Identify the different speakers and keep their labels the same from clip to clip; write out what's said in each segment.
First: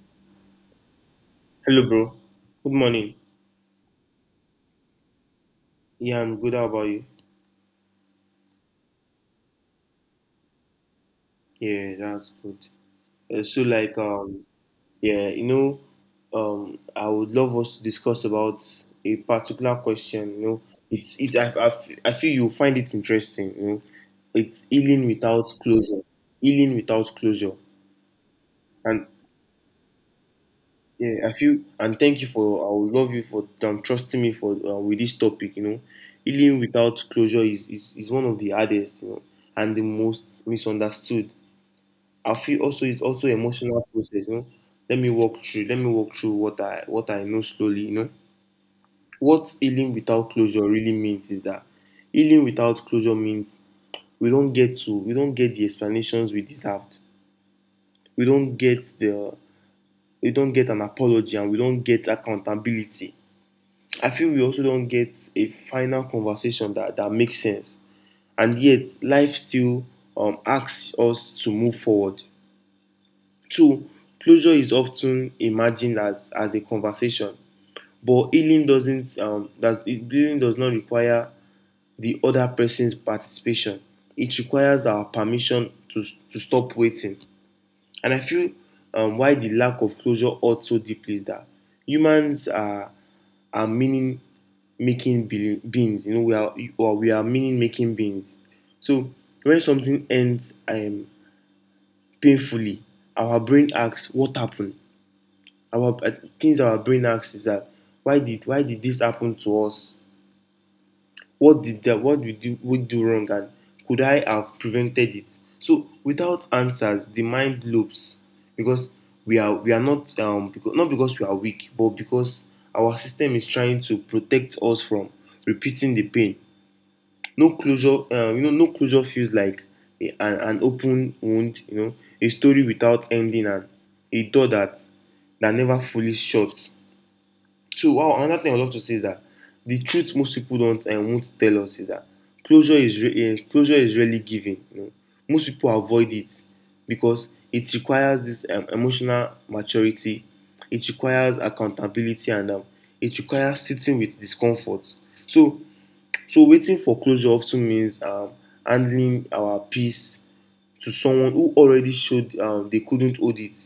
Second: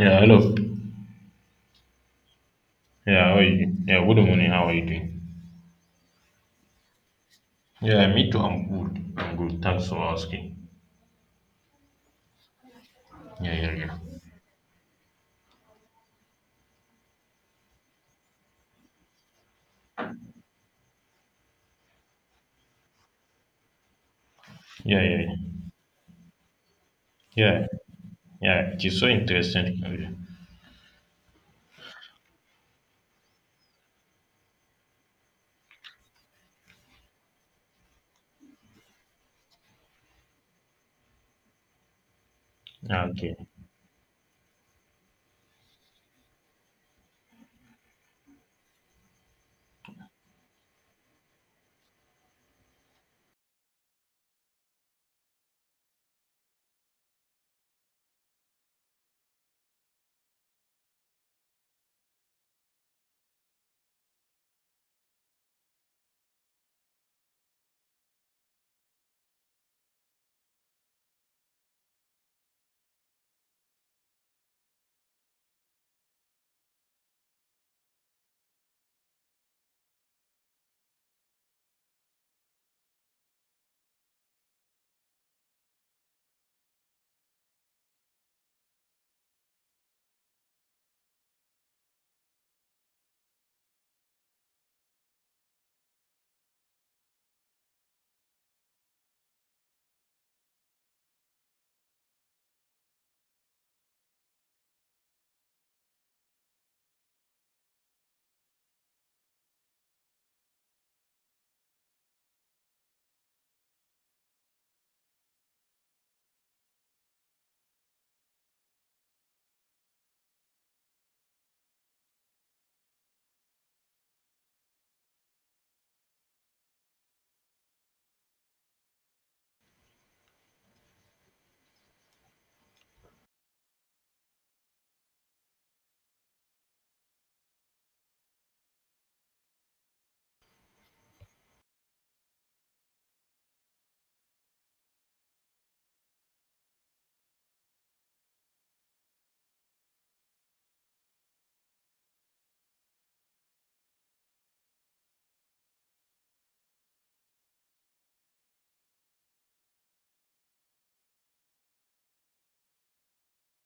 Speaker 1: Yeah, hello.
Speaker 2: Hello, bro. Good morning.
Speaker 1: Yeah, how are you? Yeah, good morning. How are you doing?
Speaker 2: Yeah, I'm good. How about you?
Speaker 1: Yeah, me too. I'm good. I'm good. Thanks for asking.
Speaker 2: Yeah, that's good. Uh,
Speaker 1: Yeah,
Speaker 2: so,
Speaker 1: yeah, yeah.
Speaker 2: like, um, yeah, you know, I would love us to discuss about a particular question. It's it. I, f- I feel you'll find it interesting. It's
Speaker 1: Yeah,
Speaker 2: healing
Speaker 1: yeah,
Speaker 2: without closure. Healing without closure.
Speaker 1: yeah. Yeah, yeah. It is
Speaker 2: And
Speaker 1: so interesting.
Speaker 2: yeah, I feel and thank you for. I would love you for trusting me for with this topic. Healing without closure is one of the hardest. And the most misunderstood, I feel. Also it's
Speaker 1: Yeah,
Speaker 2: also
Speaker 1: okay.
Speaker 2: emotional process, you know. Let me walk through what I know slowly, you know. What healing without closure really means is that healing without closure means we don't get the explanations we deserved. We don't get the we don't get an apology and we don't get accountability. I feel we also don't get a final conversation that makes sense. And yet life still asks us to move forward. Two, closure is often imagined as a conversation, but healing does not require the other person's participation. It requires our permission to stop waiting. And I feel, why the lack of closure hurts so deeply is that humans are meaning making beings. We are, or we are meaning making beings. So when something ends, painfully, our brain asks, "What happened?" our uh, our brain asks is that, why did this happen to us? What did that what did we do wrong? And could I have prevented it? So without answers the mind loops, because we are not, not because we are weak, but because our system is trying to protect us from repeating the pain. No closure, no closure feels like an open wound, you know, a story without ending, and a door that never fully shuts. So, wow, another thing I would love to say is that the truth most people don't and won't tell us is that closure is rarely given. You know? Most people avoid it because it requires this, emotional maturity, it requires accountability, and, it requires sitting with discomfort. So, so waiting for closure often means, handling our peace to someone who already showed, they couldn't hold it.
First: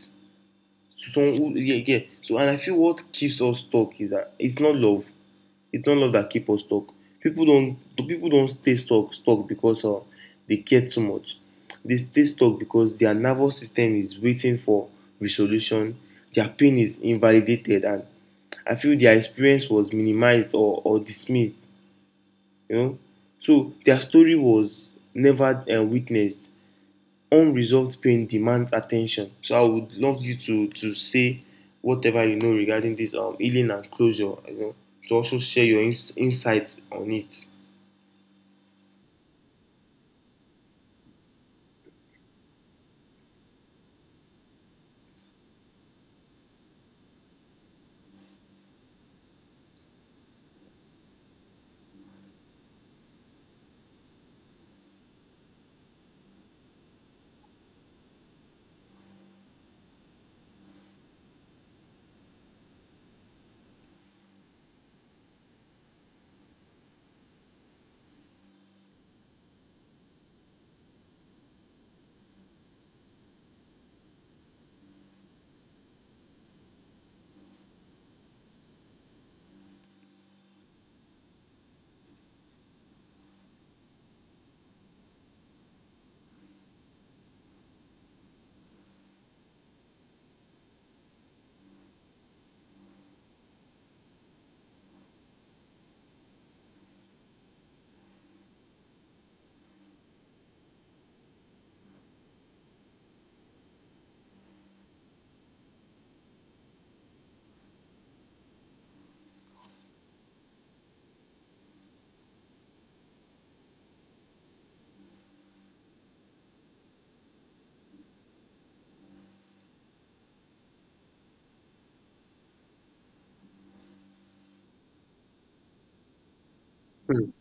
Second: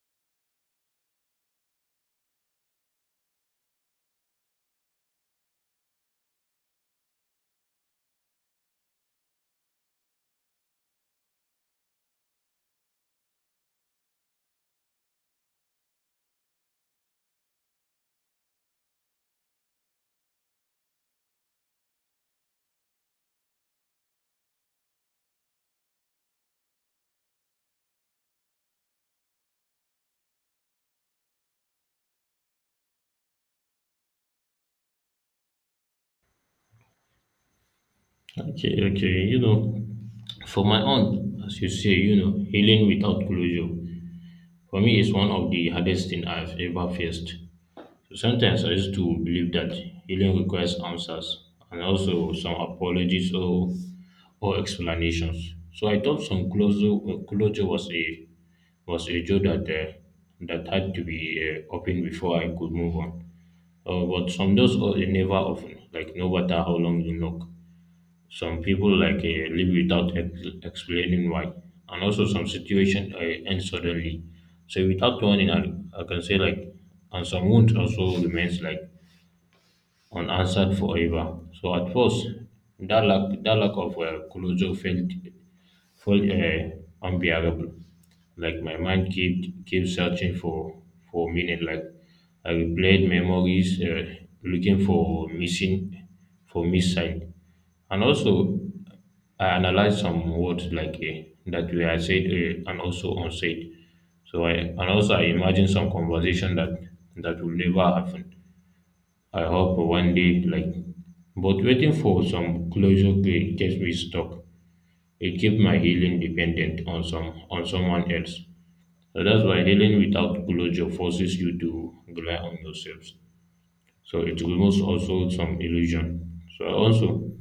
Speaker 2: To some who, yeah, yeah. So, and I feel what keeps us stuck is that it's not love, that keep us stuck. people don't People don't stay stuck because, they care too much. They stay stuck because their nervous system is waiting for resolution. Their pain is invalidated, and I feel their experience was minimized or dismissed, you know. So their story was never, witnessed. Unresolved pain demands attention. So I would love you to say whatever you know regarding this, healing and closure. You know, to also share your insight on it.
Speaker 1: Okay, okay. You know, for my own, as you say, you know, healing without closure, for me is one of the hardest thing I've ever faced. Sometimes I used to believe that healing requires answers and also some apologies or explanations. So I thought some closure, closure was a door that that had to be opened before I could move on. But some doors are never open, like no matter how long you knock. Some people like leave without explaining why, and also some situation end suddenly. So without warning, I can say like, and some wounds also remains like unanswered forever. So at first, that lack of closure felt feel unbearable. Like my mind keep searching for meaning. Like I replayed memories, looking for missing, and also I analyzed some words like that were said and also unsaid. So I and also I imagine some conversation that will never happen. I hope one day like, but waiting for some closure gets me stuck, it keeps my healing dependent on some on someone else. So that's why healing without closure forces you to rely on yourself. So it removes also some illusion. So
Speaker 2: Mm.
Speaker 1: also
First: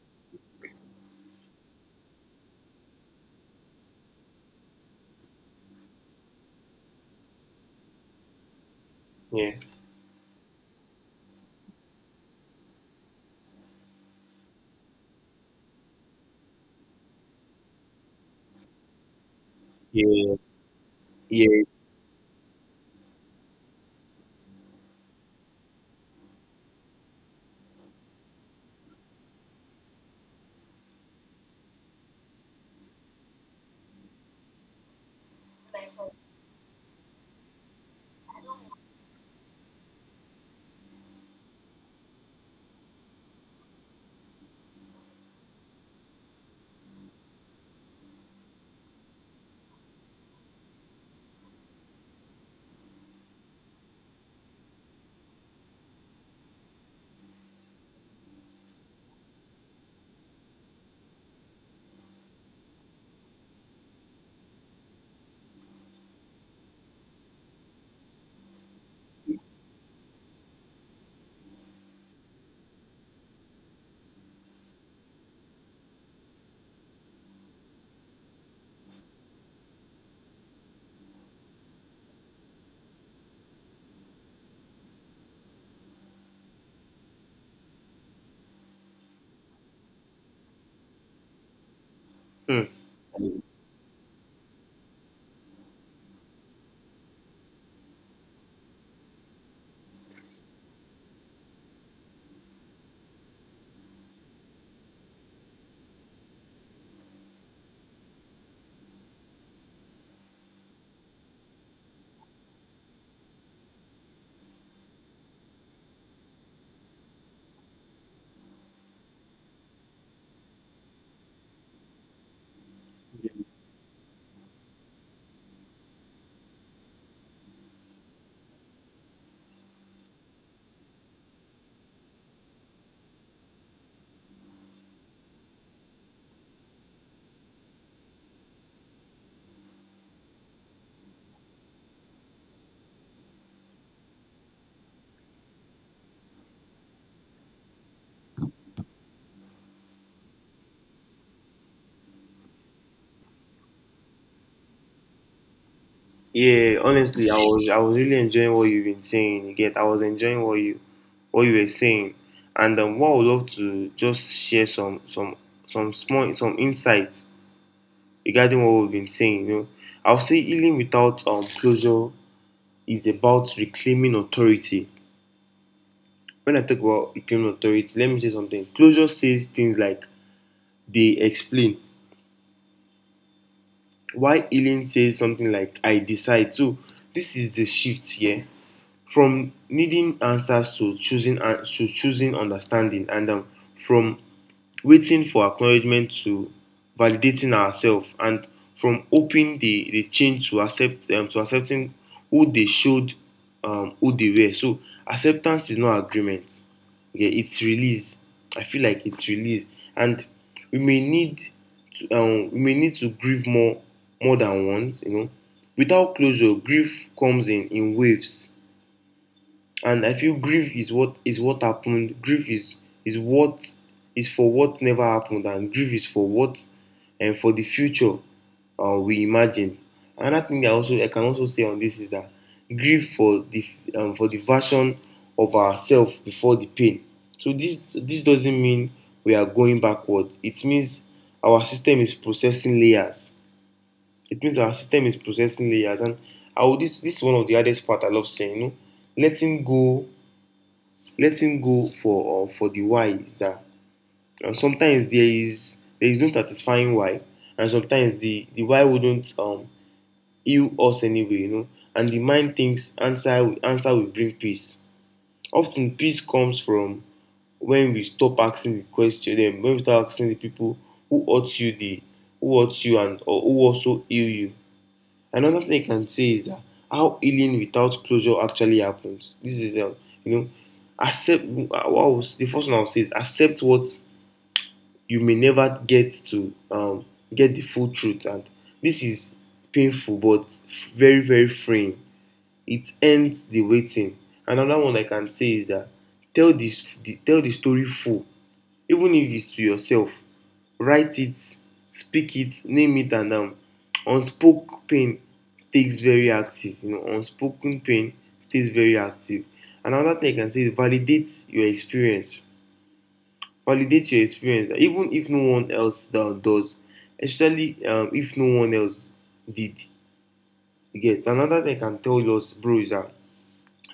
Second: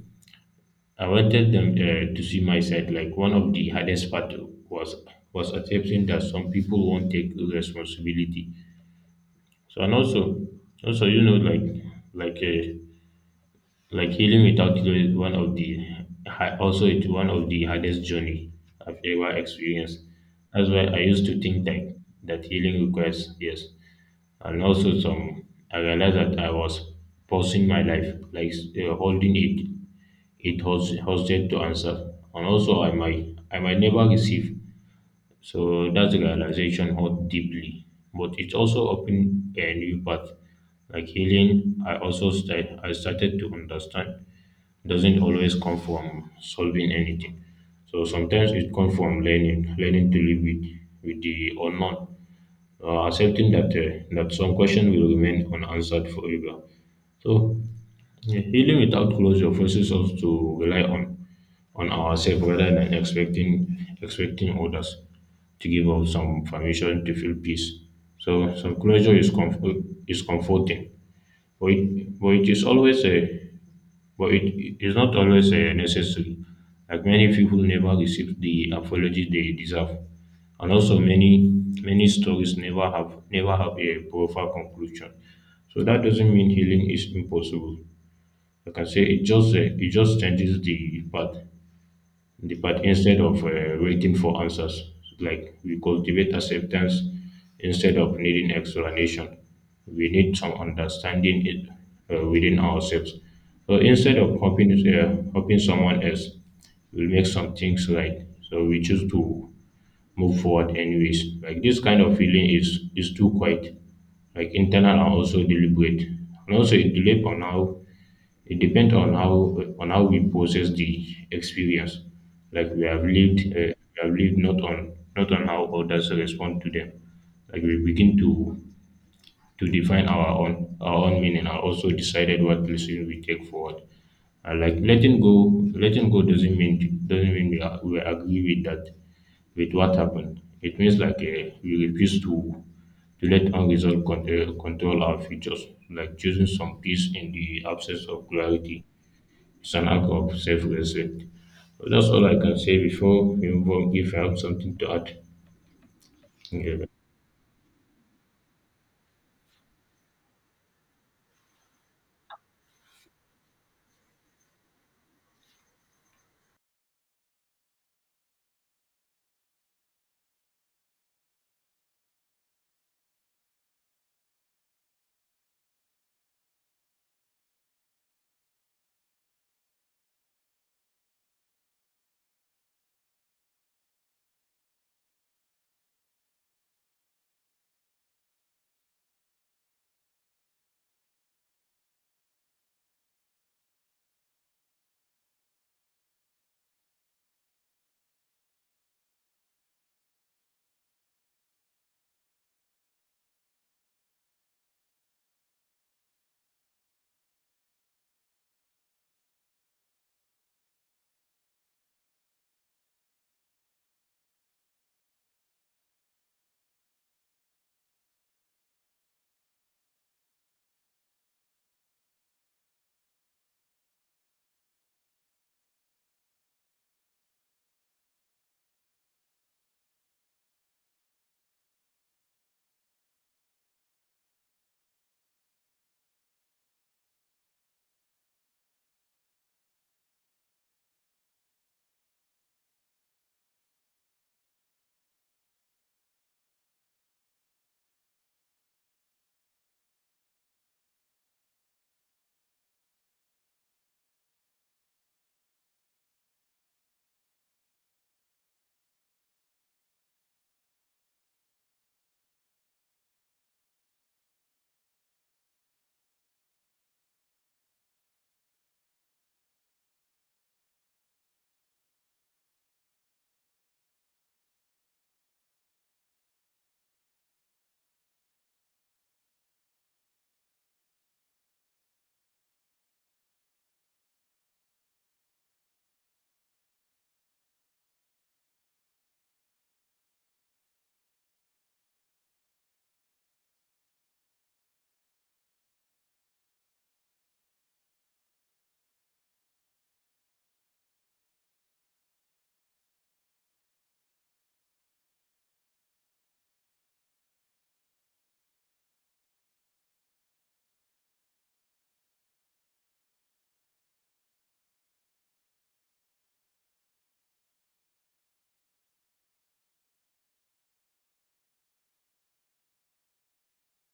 Speaker 1: I wanted them to see my side. Like one of the hardest part was accepting that some people won't take responsibility.
Speaker 2: Yeah,
Speaker 1: So and also also you know like like uh, like healing without cure is one of the also it's one of the hardest journey I've ever experienced.
Speaker 2: yeah,
Speaker 1: That's why I used to
Speaker 2: yeah.
Speaker 1: think that healing requires yes, and also some I realized that I was pausing my life like holding it, it was hosted to answer, and also I might never receive so that realization hurt deeply, but it also opened a new path. Like healing, I started to understand doesn't always come from solving anything. So sometimes it comes from learning, learning to live with the unknown, accepting that that some questions will remain unanswered forever. So yeah, healing without closure forces us to rely on ourselves rather than expecting others to give us some permission to feel peace. So some closure is comfort is comforting, but it is always a but it is not always necessary, like many people never receive the apology they deserve, and also many stories never have a proper conclusion. So that doesn't mean healing is impossible. Like I say, it just changes the path.
Speaker 2: Mm.
Speaker 1: But instead of waiting for answers, like we cultivate acceptance instead of needing explanation. We need some understanding it, within ourselves. So instead of hoping, hoping someone else will make some things right, so we choose to move forward anyways. Like this kind of feeling is too quiet, like internal and also deliberate, and also it depends on how on how we process the experience. Like we have lived, not on how others respond to them. Like we begin to define our own meaning and also decided what lesson we take forward. And like letting go doesn't mean we, are, we agree with that with what happened. It means like we refuse to let unresolved control our futures, like choosing some peace in the absence of clarity, it's an act of self respect. That's all I can say before we move on if I have something to add.
Speaker 2: Yeah,
Speaker 1: Yeah,
Speaker 2: honestly, I was really enjoying what you've been saying. You get, I was enjoying what you were saying, and, what I would love to just share some, some small some insights regarding what we've been saying. You know, I'll say healing without closure is about reclaiming authority. When I talk about reclaiming authority, let me say something. Closure says things like, they explain. Why Eileen says something like, I decide. So this is the shift here, from needing answers to choosing an to choosing understanding, and, from waiting for acknowledgement to validating ourselves, and from hoping they change to accepting who they showed, who they were. So acceptance is not agreement, okay, it's release. I feel like it's release. And we may need we may need to grieve more, more than once, you know. Without closure grief comes in, waves. And I feel grief is what happened. Grief is what is for what never happened. And grief is for what, and for the future we imagine. Another thing I also, I can also say on this is that grief for the, for the version of ourselves before the pain. So this doesn't mean we are going backward. It means our system is processing layers. It means our system is processing layers And I would, this is one of the hardest part I love saying, you know. Letting go, letting go for, for the why, is that, sometimes there is no satisfying why, and sometimes the why wouldn't, heal us anyway, you know. And the mind thinks answer will bring peace. Often peace comes from when we stop asking the question, then when we start asking the people who hurt you the who hurt you, and or who also heal you. Another thing I can say is that how healing without closure actually happens. This is, you know, accept. I will, the first one I'll say is, accept what you may never get to, get the full truth, and this is painful, but very, very freeing. It ends the waiting. Another one I can say is that, tell the story full, even if its to yourself. Write it, speak it, name it. And, unspoken pain stays very active. You know, unspoken pain stays very active. Another thing I can say is, validate your experience. Validate your experience even if no one else does, especially, if no one else did. You get another thing I can tell us, bro, is that,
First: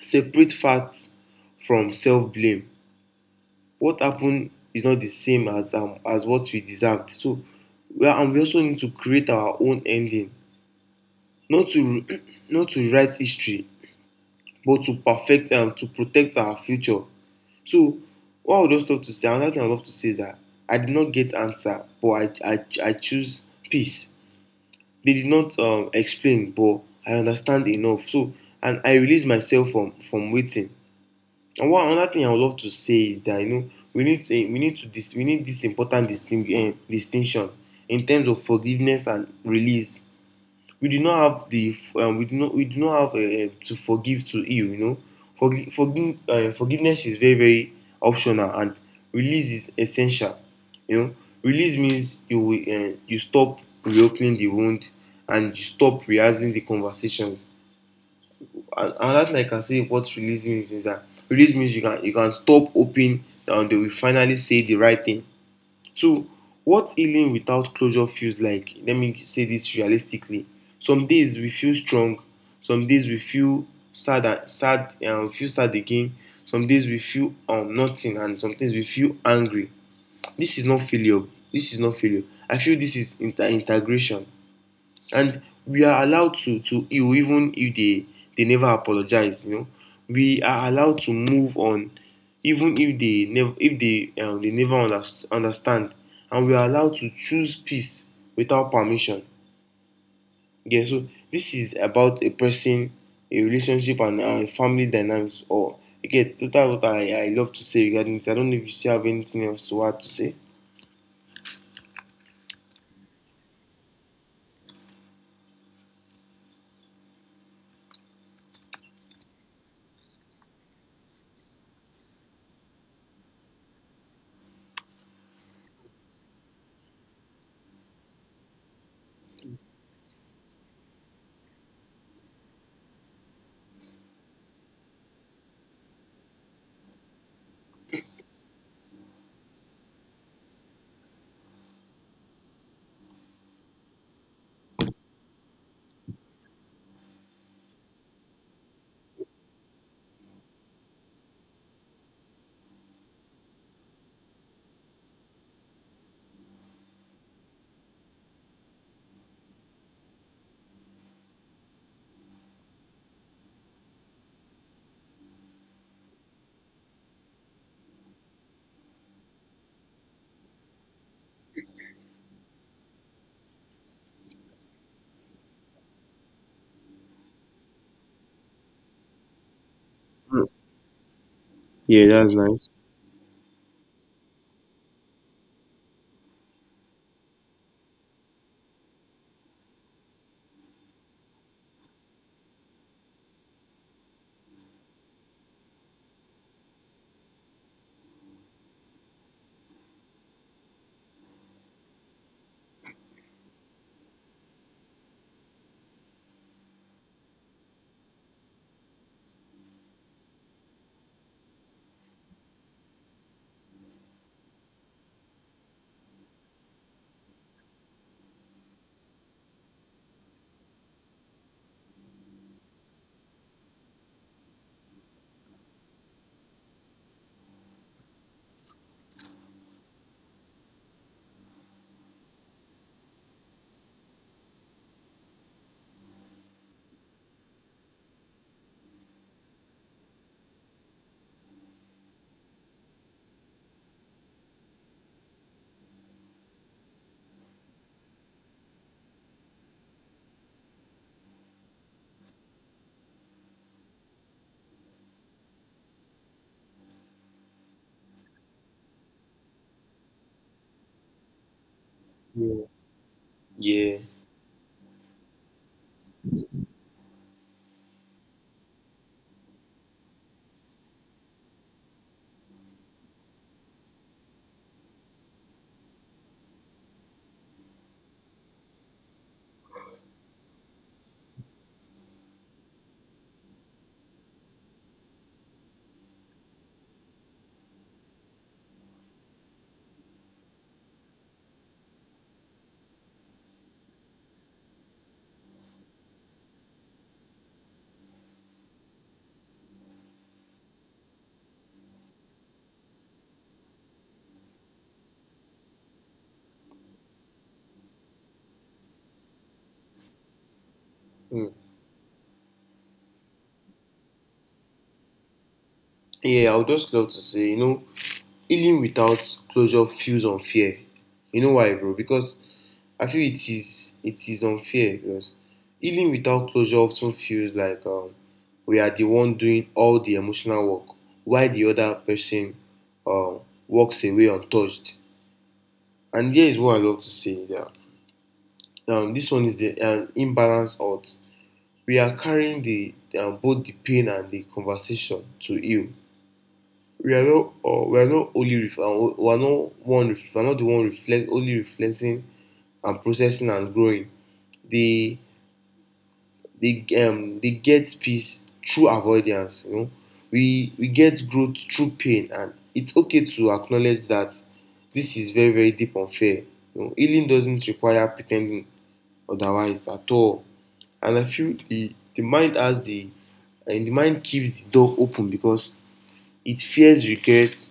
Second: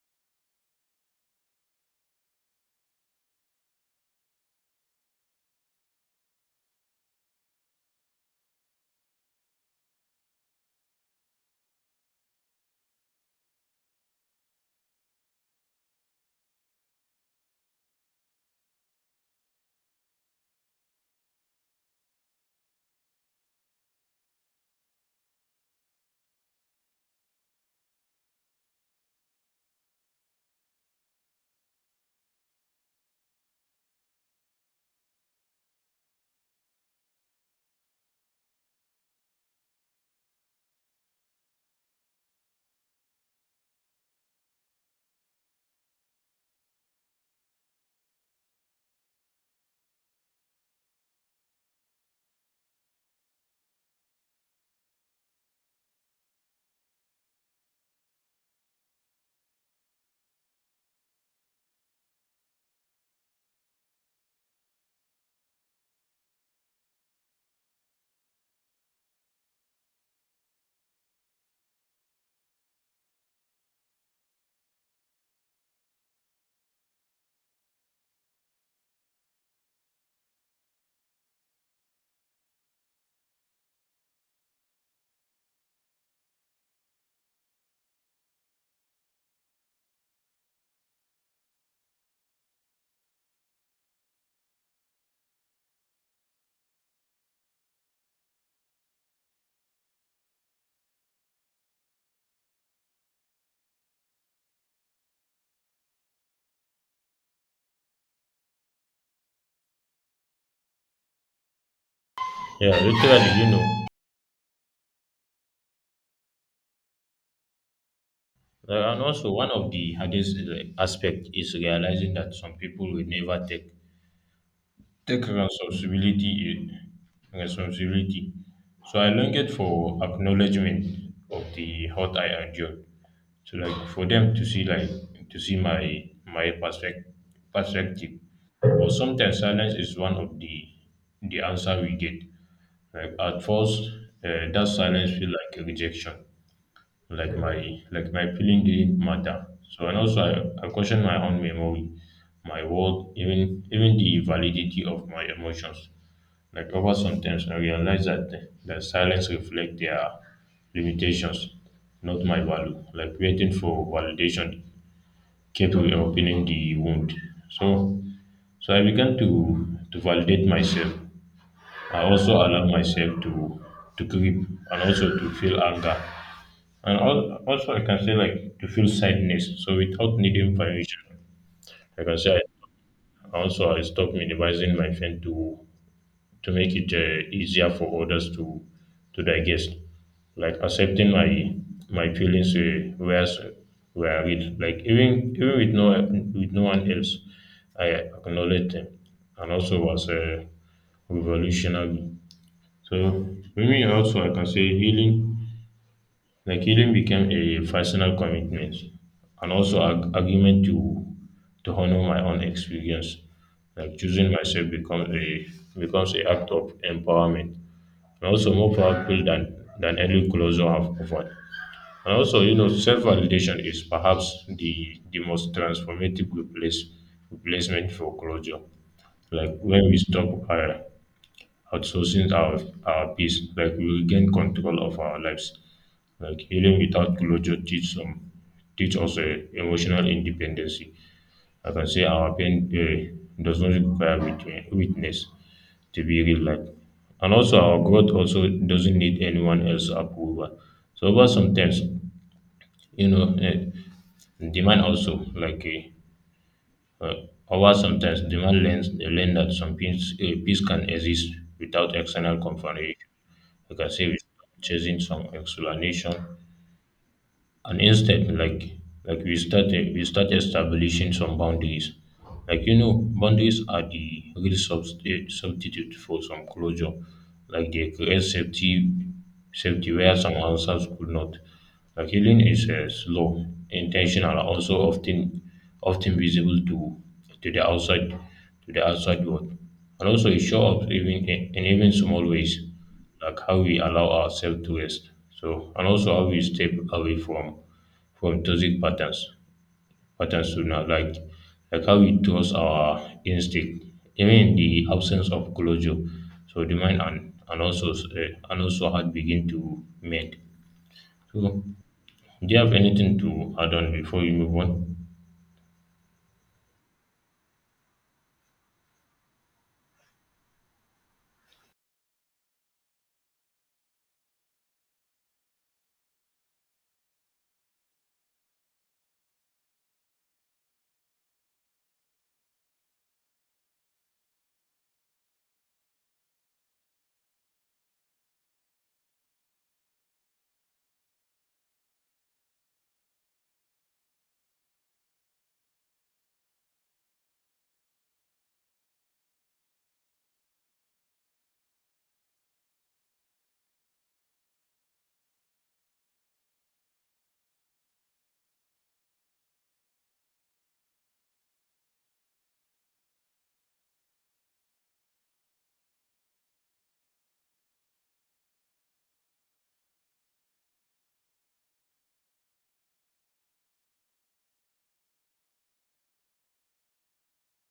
Speaker 2: separate facts from self blame. What happened is not the same as, as what we deserved. So we are, and we also need to create our own ending, not to not to write history, but to perfect, and, to protect our future. So what I would just love to say, another thing I would love to say is that, I did not get answer, but I choose peace. They did not, explain, but I understand enough. So, and I release myself from, waiting. And one, another thing I would love to say is that, you know, we need this important distinction in terms of forgiveness and release. We do not have the, we do not have, to forgive to heal. You know, forgiveness is very, very optional, and release is essential. You know, release means you stop reopening the wound, and you stop rehearsing the conversation. And another thing I can say what release means is that, release means you can stop hoping and they will finally say the right thing. Two, what healing without closure feels like. Let me say this realistically. Some days we feel strong, some days we feel sad, and we feel sad again. Some days we feel, nothing, and sometimes we feel angry. This is not failure. This is not failure. I feel this is integration. And we are allowed to heal even if they, they never apologize, you know. We are allowed to move on even if they never, if they they never understand. And we are allowed to choose peace without permission. Yeah, so this is about a person, a relationship, and, family dynamics. Or okay. So that's what I love to say regarding this. I don't know if you still have anything else to add to say.
Speaker 1: yeah literally, you know. And also, one of the hardest aspect is realizing that some people will never take responsibility. Responsibility. So I longed for acknowledgement of the hurt I endured. So like for them to see like to see my perspective perspective. But sometimes silence is one of the answer we get. Like at first, that silence feel like a rejection. Like my feeling didn't matter. So and also I question my own memory, my world, even the validity of my emotions, like over some times I realize that that silence reflect their limitations, not my value. Like waiting for validation kept reopening the wound. So so I began to validate myself. I also allow myself to grieve and also to feel anger. Also I can say like to feel sadness. So without
Speaker 2: Mm.
Speaker 1: needing permission, I
Speaker 2: Yeah,
Speaker 1: can
Speaker 2: that's
Speaker 1: say
Speaker 2: nice.
Speaker 1: I also I stopped minimizing my pain to make it easier for others to digest. Like accepting my feelings where with like even with no one else, I acknowledge them, and also was revolutionary. So for me also I can say healing like healing became a personal commitment and also an argument to honor my own experience. Like choosing myself becomes a act of empowerment and also more powerful than any closure have offered. And also, you know, self-validation is perhaps the most transformative replace, replacement for closure. Like when we stop outsourcing our peace, like we regain control of our lives. Like healing without closure teach some teach us emotional independence. I can say our pain does not require witness to be real-life. And also, our growth also doesn't need anyone else's approval. So, over sometimes, you know, demand also like uh, uh, over sometimes demand learns learn that some peace peace can exist without external
Speaker 2: Yeah,
Speaker 1: confrontation. You can
Speaker 2: yeah.
Speaker 1: say without chasing some explanation and instead like we started we start establishing some boundaries, like you know, boundaries are the real substitute for some closure, like they create safety, safety where some answers could not. Like healing is slow, intentional and also often visible to to the outside to the outside world, and also it shows up even in even small ways, like how we allow ourselves to rest. So and also how we step away from toxic patterns to not like how we trust our instinct even in the absence of closure. So the mind and and also heart begin to mend.
Speaker 2: Mm.
Speaker 1: So do you have anything to add on before we move on?
Speaker 2: Yeah, I would just love to say, you know, healing without closure feels unfair. You know why, bro? Because I feel it is unfair because healing without closure often feels like, we are the one doing all the emotional work, while the other person, um, walks away untouched. And here is what I love to say: that, this one is the, imbalance out. We are carrying the, both the pain and the conversation to heal. We are not, we are not only we are not the one reflect only reflecting, and processing, and growing. They, they get peace through avoidance. You know, we, get growth through pain, and it's okay to acknowledge that this is very, very deep unfair. You know, healing doesn't require pretending otherwise at all. And I feel the mind has the, and the mind keeps the door open because it fears regrets.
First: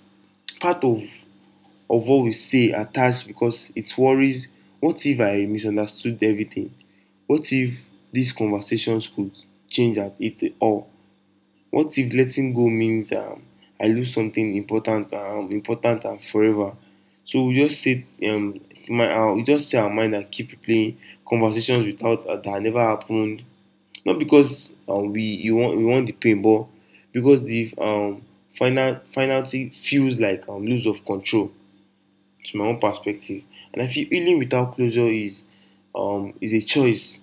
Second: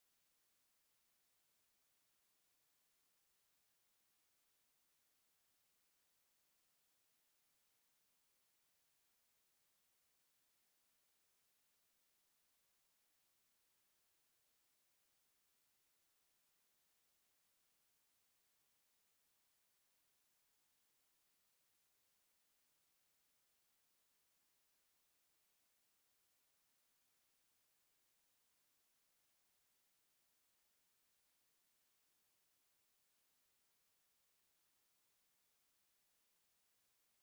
Speaker 2: Part of what we say attached because it worries, what if I misunderstood everything? What if these conversations could change at it all? What if letting go means I lose something important, important and forever? So we just sit, we just say our mind and keep playing conversations without that never happened. Not because we want the pain, but because the final finality feels like lose of control to my own perspective. And I feel healing without closure is a choice.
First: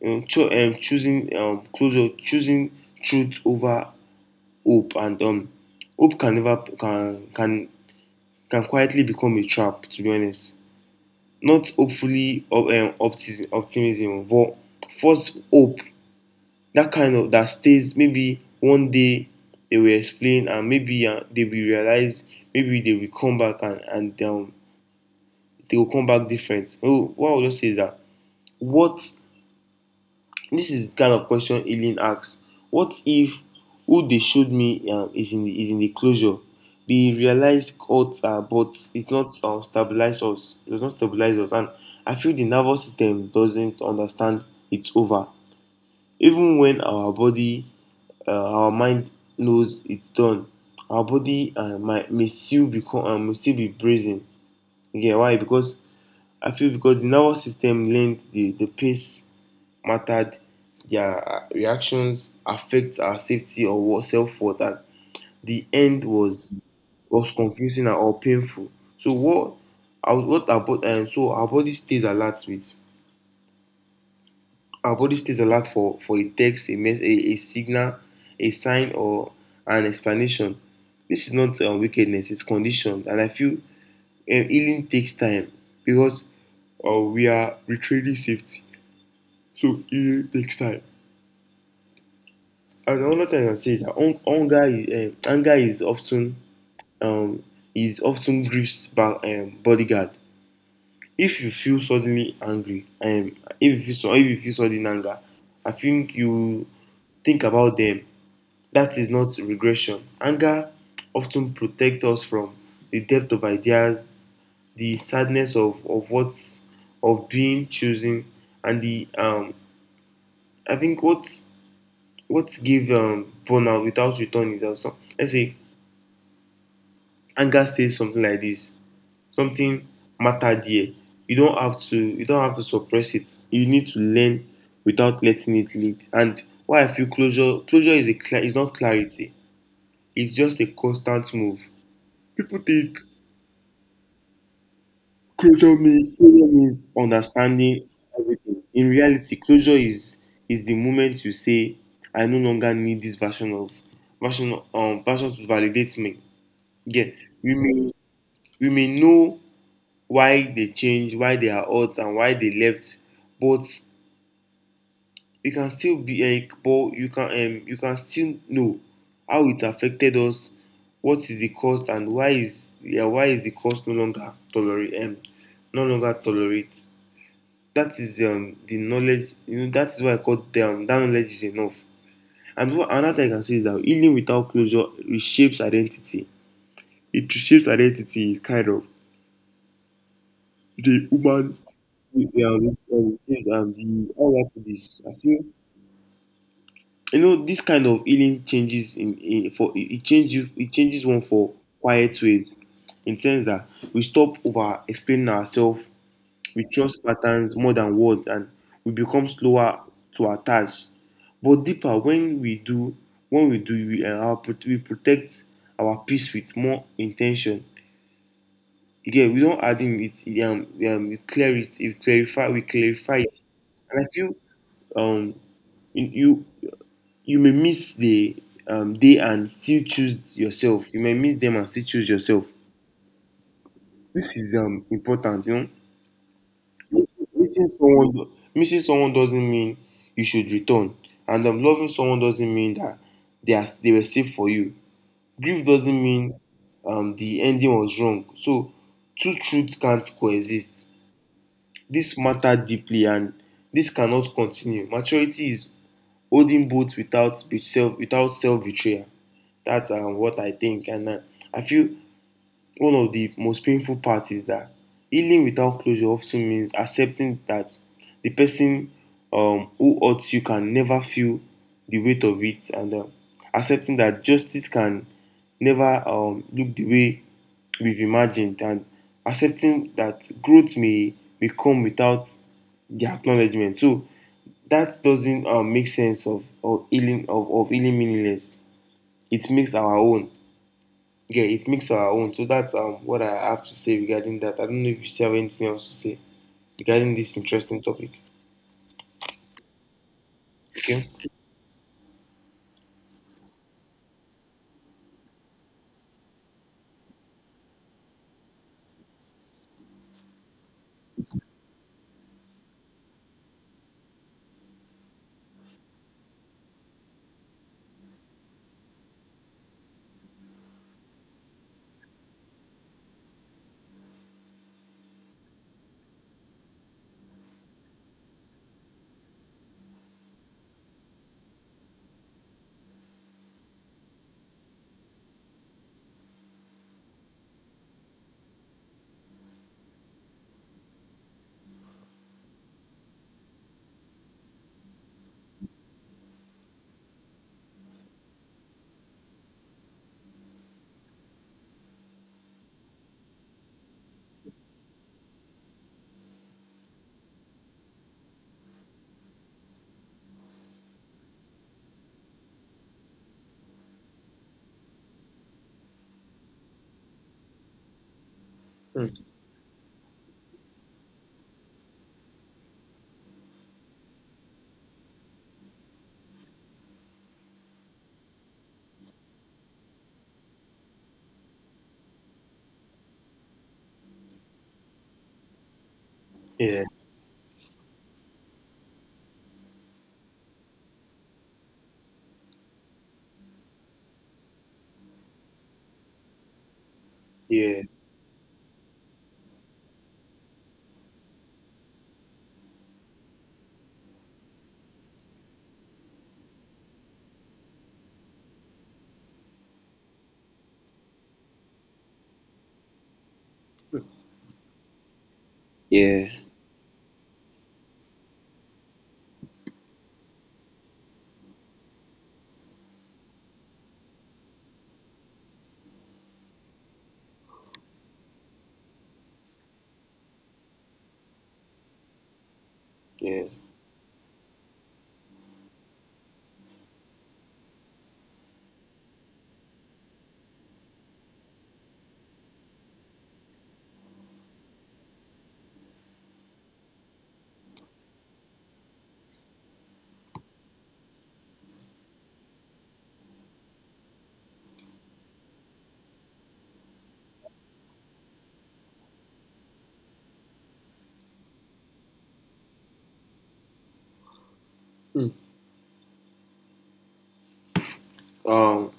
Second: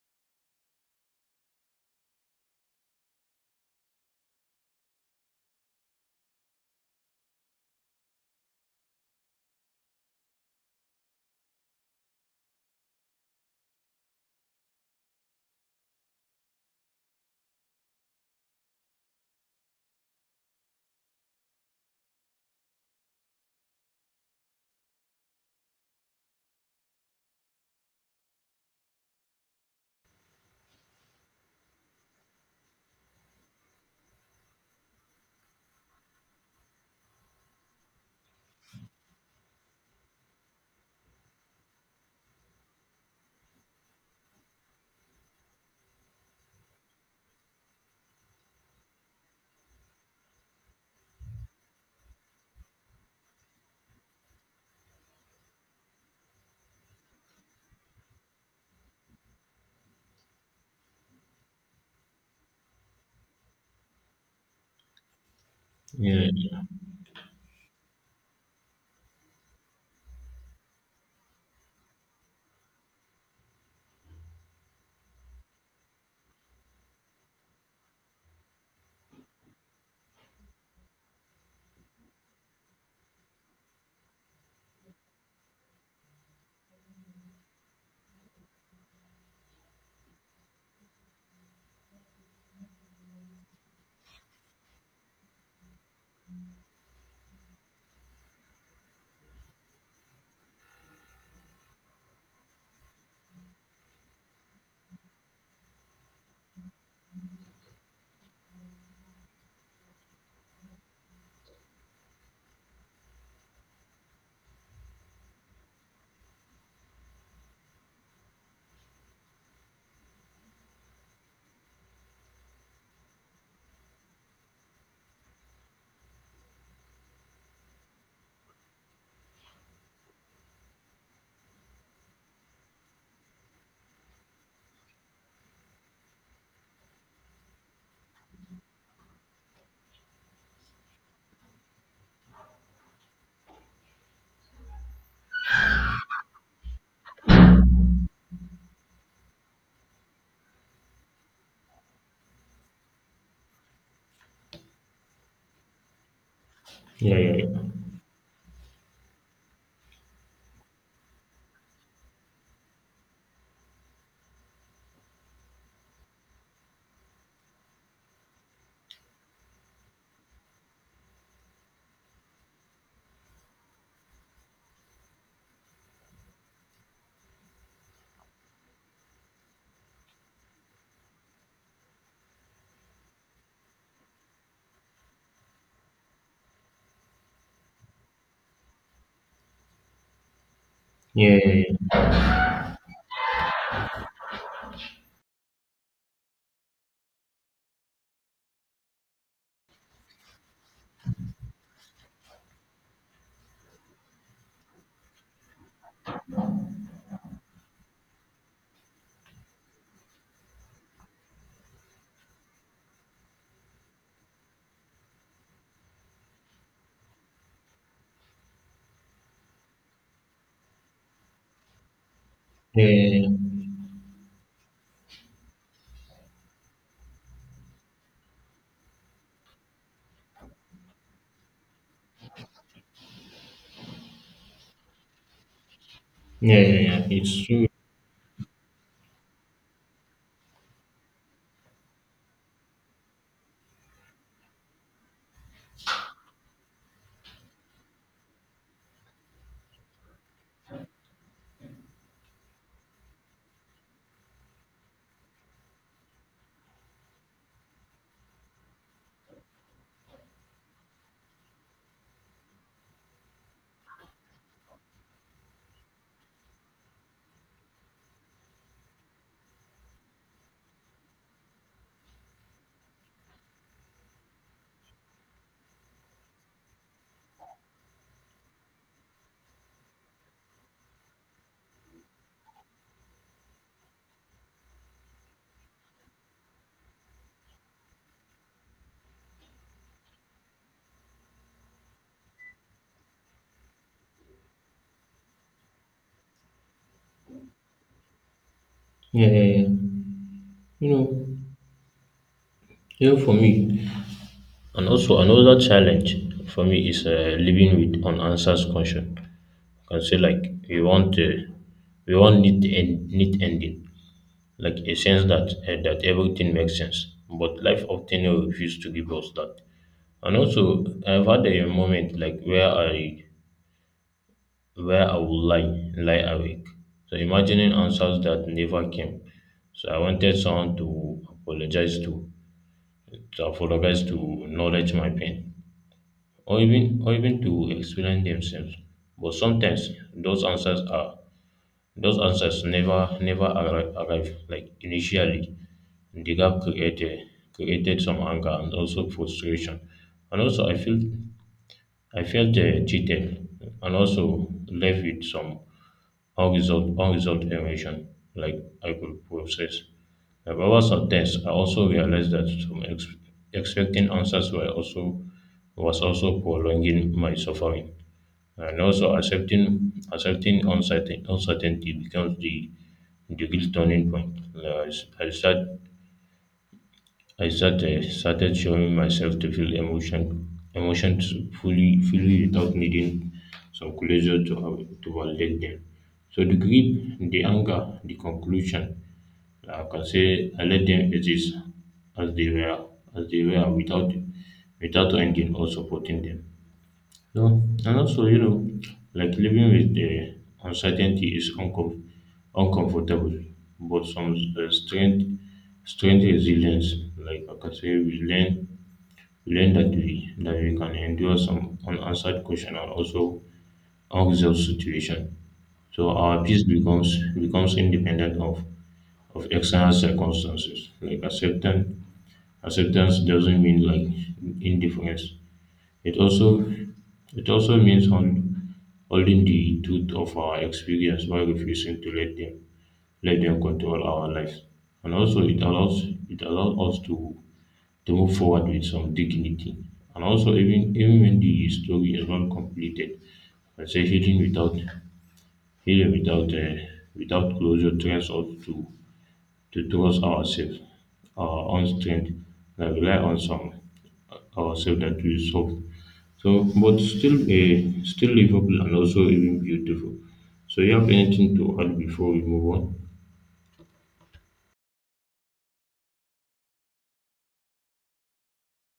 Speaker 2: You know, choosing closure, choosing truth over hope, and hope can never can quietly become a trap. To be honest, not hopefully optimism, but false hope. That kind of that stays. Maybe one day they will explain, and maybe they will realize. Maybe they will come back and they will come back different. Oh, what I would just say is that what this is the kind of question Aileen asks. What if who they showed me is is in the closure? They realize cuts are, but it's not stabilize us. It does not stabilize us, and I feel the nervous system doesn't understand it's over. Even when our our mind knows it's done, our body might may still become may still be brazen. Yeah, why? Because I feel because the nervous system learned the pace mattered. Their reactions affect our safety or self worth. And the end was
Speaker 1: Yeah,
Speaker 2: was confusing and or painful. So what our body so our body stays alert with our body stays alert for a text, a mess, a signal, a sign or an explanation. This is not wickedness; it's conditioned, and I feel healing takes time because we are retraining safety. So it takes time. And another thing I can say is that anger, anger is often um, grief's bodyguard. If you feel suddenly angry, if you feel sudden anger, I think you think about them. That is not regression. Anger often protects us from the depth of ideas, the sadness of what's of being chosen, and the I think what give burnout without return is that some, let's say anger says something like this. Something mattered here. You don't have to suppress it. You need to learn without letting it lead. And why I feel closure is a cla is not clarity. It's just a constant move. People think closure means understanding everything. In reality, closure is the moment you say, I no longer need this version of version to validate me. Yeah,
Speaker 1: yeah, yeah,
Speaker 2: we may know why they changed, why they are out, and why they left, but you can still know how it affected us, what is the cost, and why is yeah, why is the cost no longer tolerate no longer tolerate. That is the knowledge, you know, that is why I call them that knowledge is enough. And what another thing I can say is that healing without closure reshapes identity. It reshapes identity kind of the
Speaker 1: yeah, yeah,
Speaker 2: human
Speaker 1: yeah, yeah,
Speaker 2: we are on this thing and the how will I put this? I feel you know this kind of healing changes in for it it changes one for quiet ways, in sense that we stop over explaining ourselves, we trust patterns more than words, and we become slower to attach. But deeper when we do we, we protect our peace with more intention. Yeah, we don't add in it. We clear it. We clarify. We
Speaker 1: yeah,
Speaker 2: clarify
Speaker 1: yeah,
Speaker 2: it. And I feel um you may miss the day and still choose yourself. You may miss them and still choose yourself. This is important, you know.
Speaker 1: yeah, yeah, yeah. It's true.
Speaker 2: Missing someone, doesn't mean you should return, and loving someone doesn't mean that they were safe for you. Grief doesn't mean the ending was wrong. So two truths can't coexist. This matter deeply, and this cannot continue. Maturity is holding both without self without self betrayal. That's what I think, and I feel one of the most painful parts is that healing without closure of means accepting that the person who hurts you can never feel the weight of it, and accepting that justice can never look the way we've imagined, and accepting that growth may come without the acknowledgement. So that doesn't make sense of of healing meaningless. It makes our own. Yeah, it makes our own. So that's what I have to say regarding that. I don't know if you have anything else to say regarding this interesting topic.
Speaker 1: Yeah, yeah, yeah. You
Speaker 2: Okay.
Speaker 1: know, yeah, for me. And also another challenge for me is living with unanswered question. I can say like we want uh, we want neat end, neat ending, like a sense that that everything makes sense. But life often refuses to give us that. And also I've had a moment like where I would lie awake. So imagining answers that never came. So I wanted someone to apologize to acknowledge my pain or even to explain themselves. But sometimes those answers are those answers never arrive, arrive like initially. The gap created some anger and also frustration, and also I feel I felt cheated and also left with some unresolved emotion like I could process. Like over some tests, I also realized that expecting answers were also was also prolonging my suffering. And
Speaker 2: Mm.
Speaker 1: also accepting uncertainty becomes the real turning point. I started showing myself to feel emotion emotions fully without needing some closure to validate them. So the
Speaker 2: Yeah.
Speaker 1: grief, the anger, the conclusion, like I can say I let them exist as they were without ending or supporting them. No,
Speaker 2: Yeah.
Speaker 1: and also, you know, like living with the uncertainty is uncomfortable, but some strength resilience. Like I can say, we learn that we can endure some unanswered question and also unresolved situation. So
Speaker 2: Yeah.
Speaker 1: our peace becomes independent of external circumstances. Like acceptance, acceptance doesn't mean like indifference. It also means on holding the truth of our experience while refusing to let them
Speaker 2: Yeah.
Speaker 1: control our lives. And also it allows us to move forward with some dignity. And also even when the story is not completed, I say healing without healing without uh, without closure trains us to trust ourselves, our own strength, and rely on some ourselves that we solve, so, but still, still livable and also even beautiful. So, you have anything to add before we move on?
Speaker 2: Mm. Um,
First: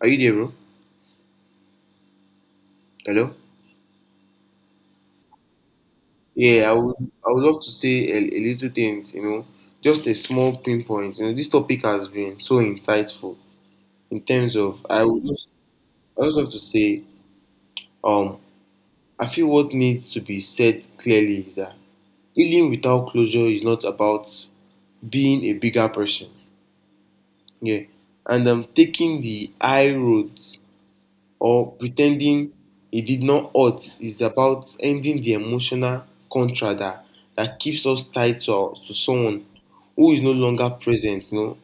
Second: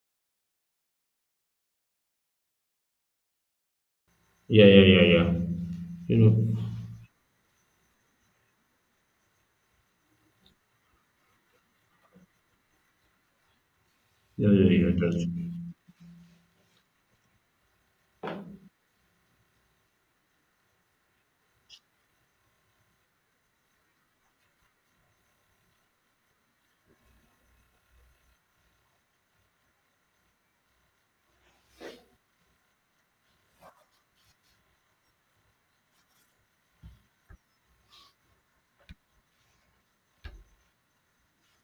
Speaker 2: are you there, bro? Hello.
Speaker 1: Yeah, yeah, yeah, yeah. You know,
Speaker 2: Yeah, I would. I would love to say a little things. You know, just a small pinpoint. You know, this topic has been so insightful in
Speaker 1: yeah,
Speaker 2: terms
Speaker 1: yeah,
Speaker 2: of.
Speaker 1: yeah,
Speaker 2: I would.
Speaker 1: that's
Speaker 2: I would love to say um I feel what needs to be said clearly is that healing without closure is not about being a bigger person. Yeah. And taking the high road or pretending it did not hurt is about ending the emotional contract that keeps us tied to someone who is no longer present, you know,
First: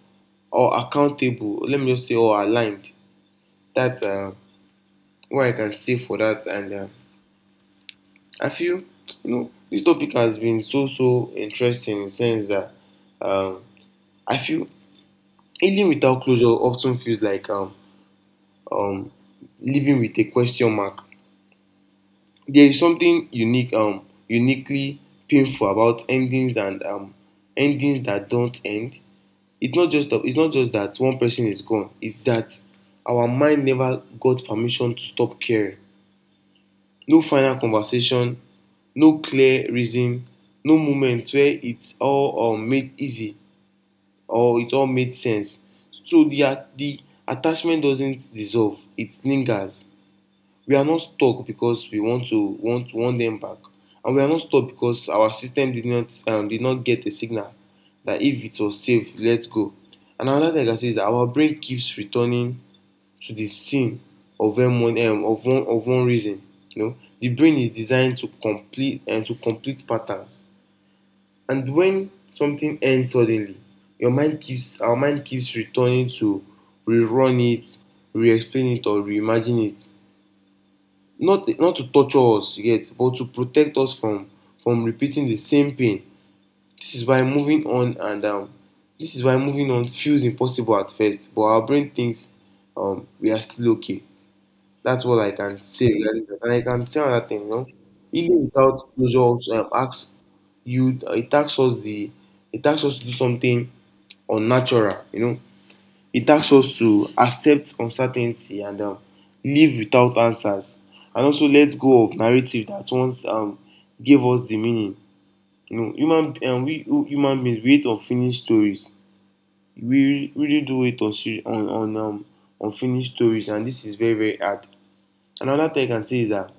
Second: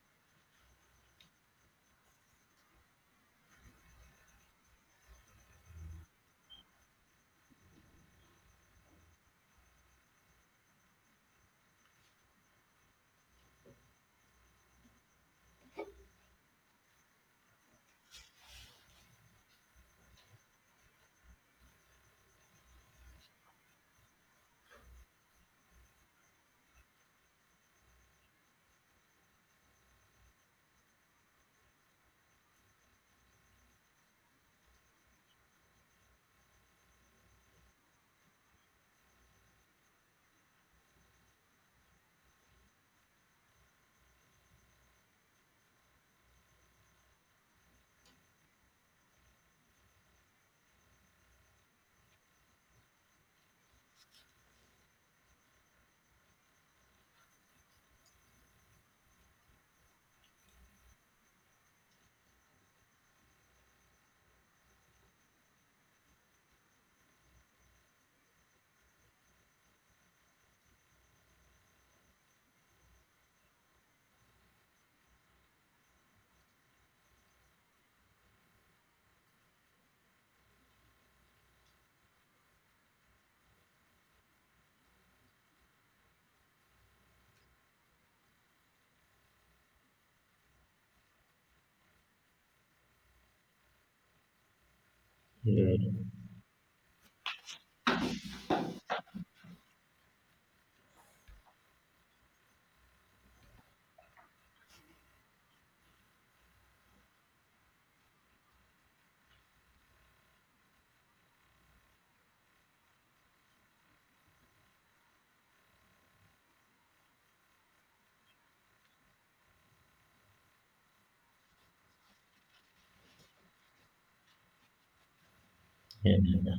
Speaker 2: or accountable. Let me just say, or aligned. That's what I can say for that. And I feel you know this topic has been so so interesting in the sense that um, I feel healing without closure often feels like um, living with a question mark. There is something unique, uniquely painful about endings and endings that don't end. It's not just that one person is gone. It's that our mind never got permission to stop caring. No final conversation, no clear reason, no moment where it all made easy or it all made sense. So the attachment doesn't dissolve, it lingers. We are not stuck because we want to want want them back, and we are not stuck because our system did not get a signal that if it was safe let go. And another thing I can say is that our brain keeps returning to the scene of one of one of one reason. You know, the brain is designed to complete and to complete patterns. And when something ends suddenly, your mind keeps our mind keeps returning to rerun it, re-explain it, or reimagine it. Not to torture us yet, but to protect us from repeating the same pain. This is why moving on and um, this is why moving on feels impossible at first, but our brain thinks we are still okay. That's what I can
Speaker 1: yeah,
Speaker 2: say
Speaker 1: yeah,
Speaker 2: regarding that. And I can say another thing, you know, even without closure, also, it asks it asks us to do something unnatural, you know. It asks us to accept uncertainty and live without answers, and also let go of narrative that once gave us the meaning. You know, human beings we hate unfinished stories. We really do it on unfinished stories, and this is very very hard. Another thing I can say is
Speaker 1: yeah,
Speaker 2: that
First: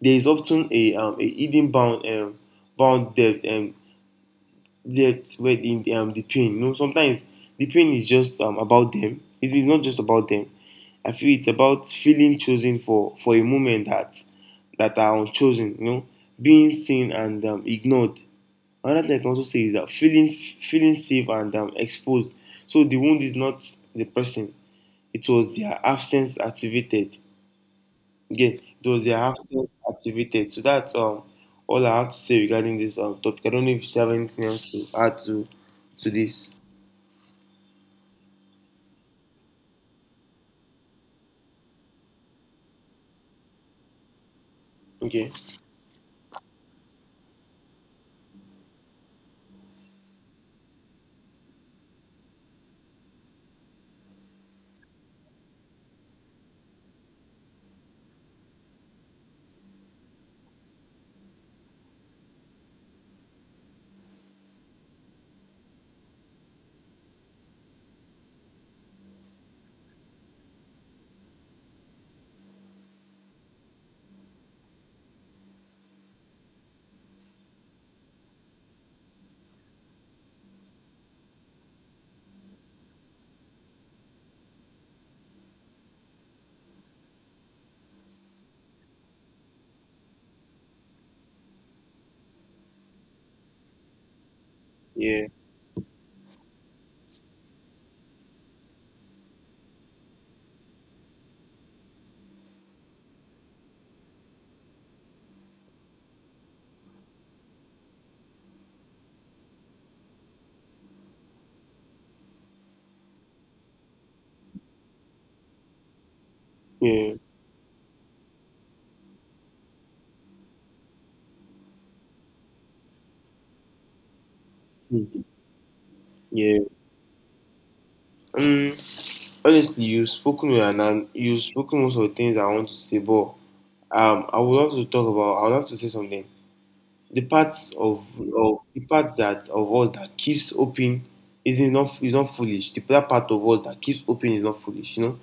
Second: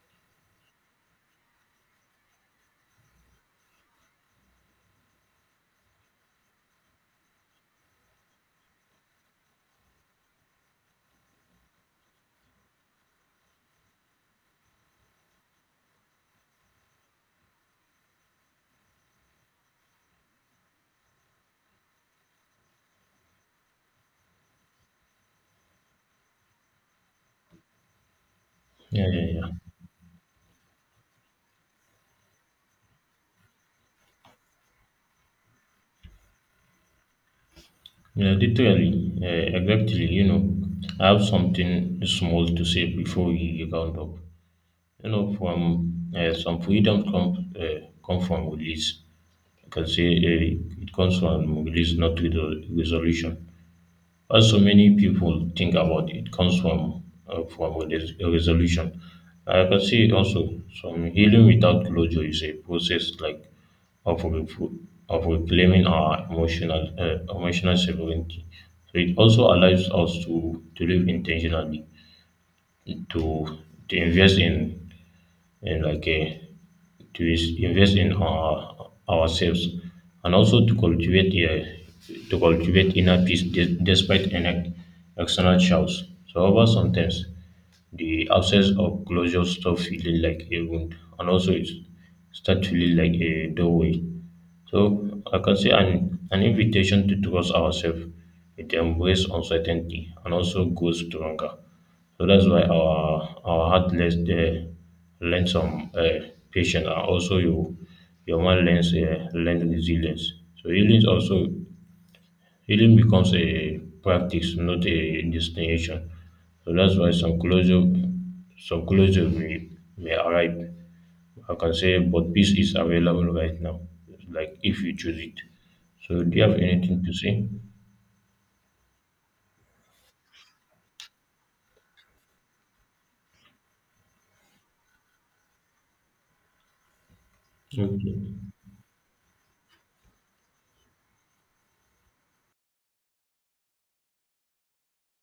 Speaker 2: there is often a hidden bound bound depth and depth within the pain. You know, sometimes the pain is just about them. It is not just about them. I feel it's about feeling chosen for a moment that are unchosen. You know, being seen and ignored. Another thing I can also say is that feeling safe and exposed. So the wound is not the person; it was their absence activated. Yeah, it was
Speaker 1: yeah,
Speaker 2: their
Speaker 1: yeah.
Speaker 2: absence activated. So that's all I have to say regarding this topic. I don't know if you have anything else to add to this.
Speaker 1: Yeah, literally, yeah, exactly. You know, I have something small to say before we round up. You
Speaker 2: Okay.
Speaker 1: know, from some freedom come from release. I can say it comes from release, not with resolution. Also, many people think about it comes from a a resolution. I can see also some healing without closure is a process like of refo- of reclaiming our emotional emotional sovereignty. So it also allows us to live intentionally, to invest in in like a invest in our, ourselves and also to cultivate to cultivate inner peace despite an external shouts. So however, sometimes the absence of closure stop feeling like a wound and also it start feeling like a doorway, so
Speaker 2: Yeah.
Speaker 1: I can say an invitation to trust ourselves, it embrace uncertainty and also grows stronger. So that's why our heart learns learn some patience, and also your mind learns learn resilience. So healing also, healing becomes a practice, not a destination. So that's why
Speaker 2: Yeah.
Speaker 1: some closure may arrive. I can say, but peace is available right now, like if you choose
Speaker 2: Mm.
Speaker 1: it. So, do you have
Speaker 2: Yeah.
Speaker 1: anything to say?
Speaker 2: Um. Honestly, you've spoken with and you've spoken most of the things I want to say, but I would love to talk about. I would love to say something. The parts
Speaker 1: Okay.
Speaker 2: of the part that of us that keeps open is not foolish. The that part of us that keeps open is not foolish. You know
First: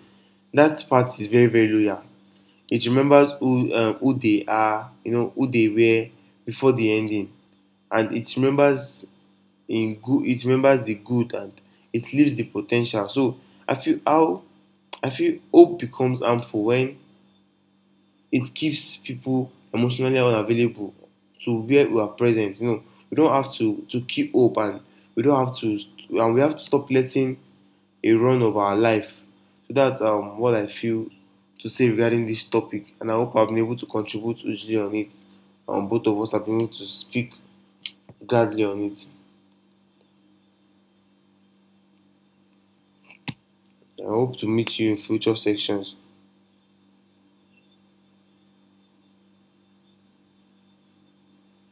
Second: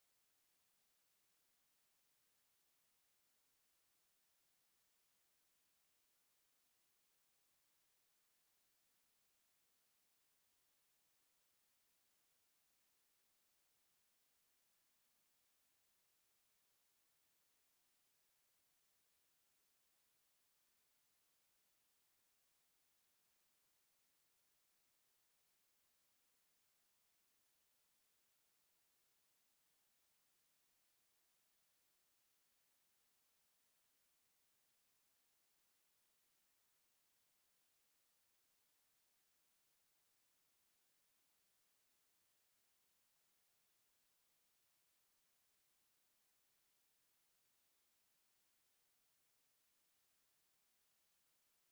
Speaker 2: that part is very very loyal. It remembers who they are, you know, who they were before the ending, and it remembers in good. It remembers the good and it leaves the potential. So I feel how I feel hope becomes harmful when it keeps people emotionally unavailable to where we are present. You know, we don't have to keep hope, and we don't have to, and we have to stop letting a run of our life. So that's what I feel to say regarding this topic, and I hope I've been able to contribute hugely on it. Both of us have been able to speak gladly on it. I hope to meet you in future sections.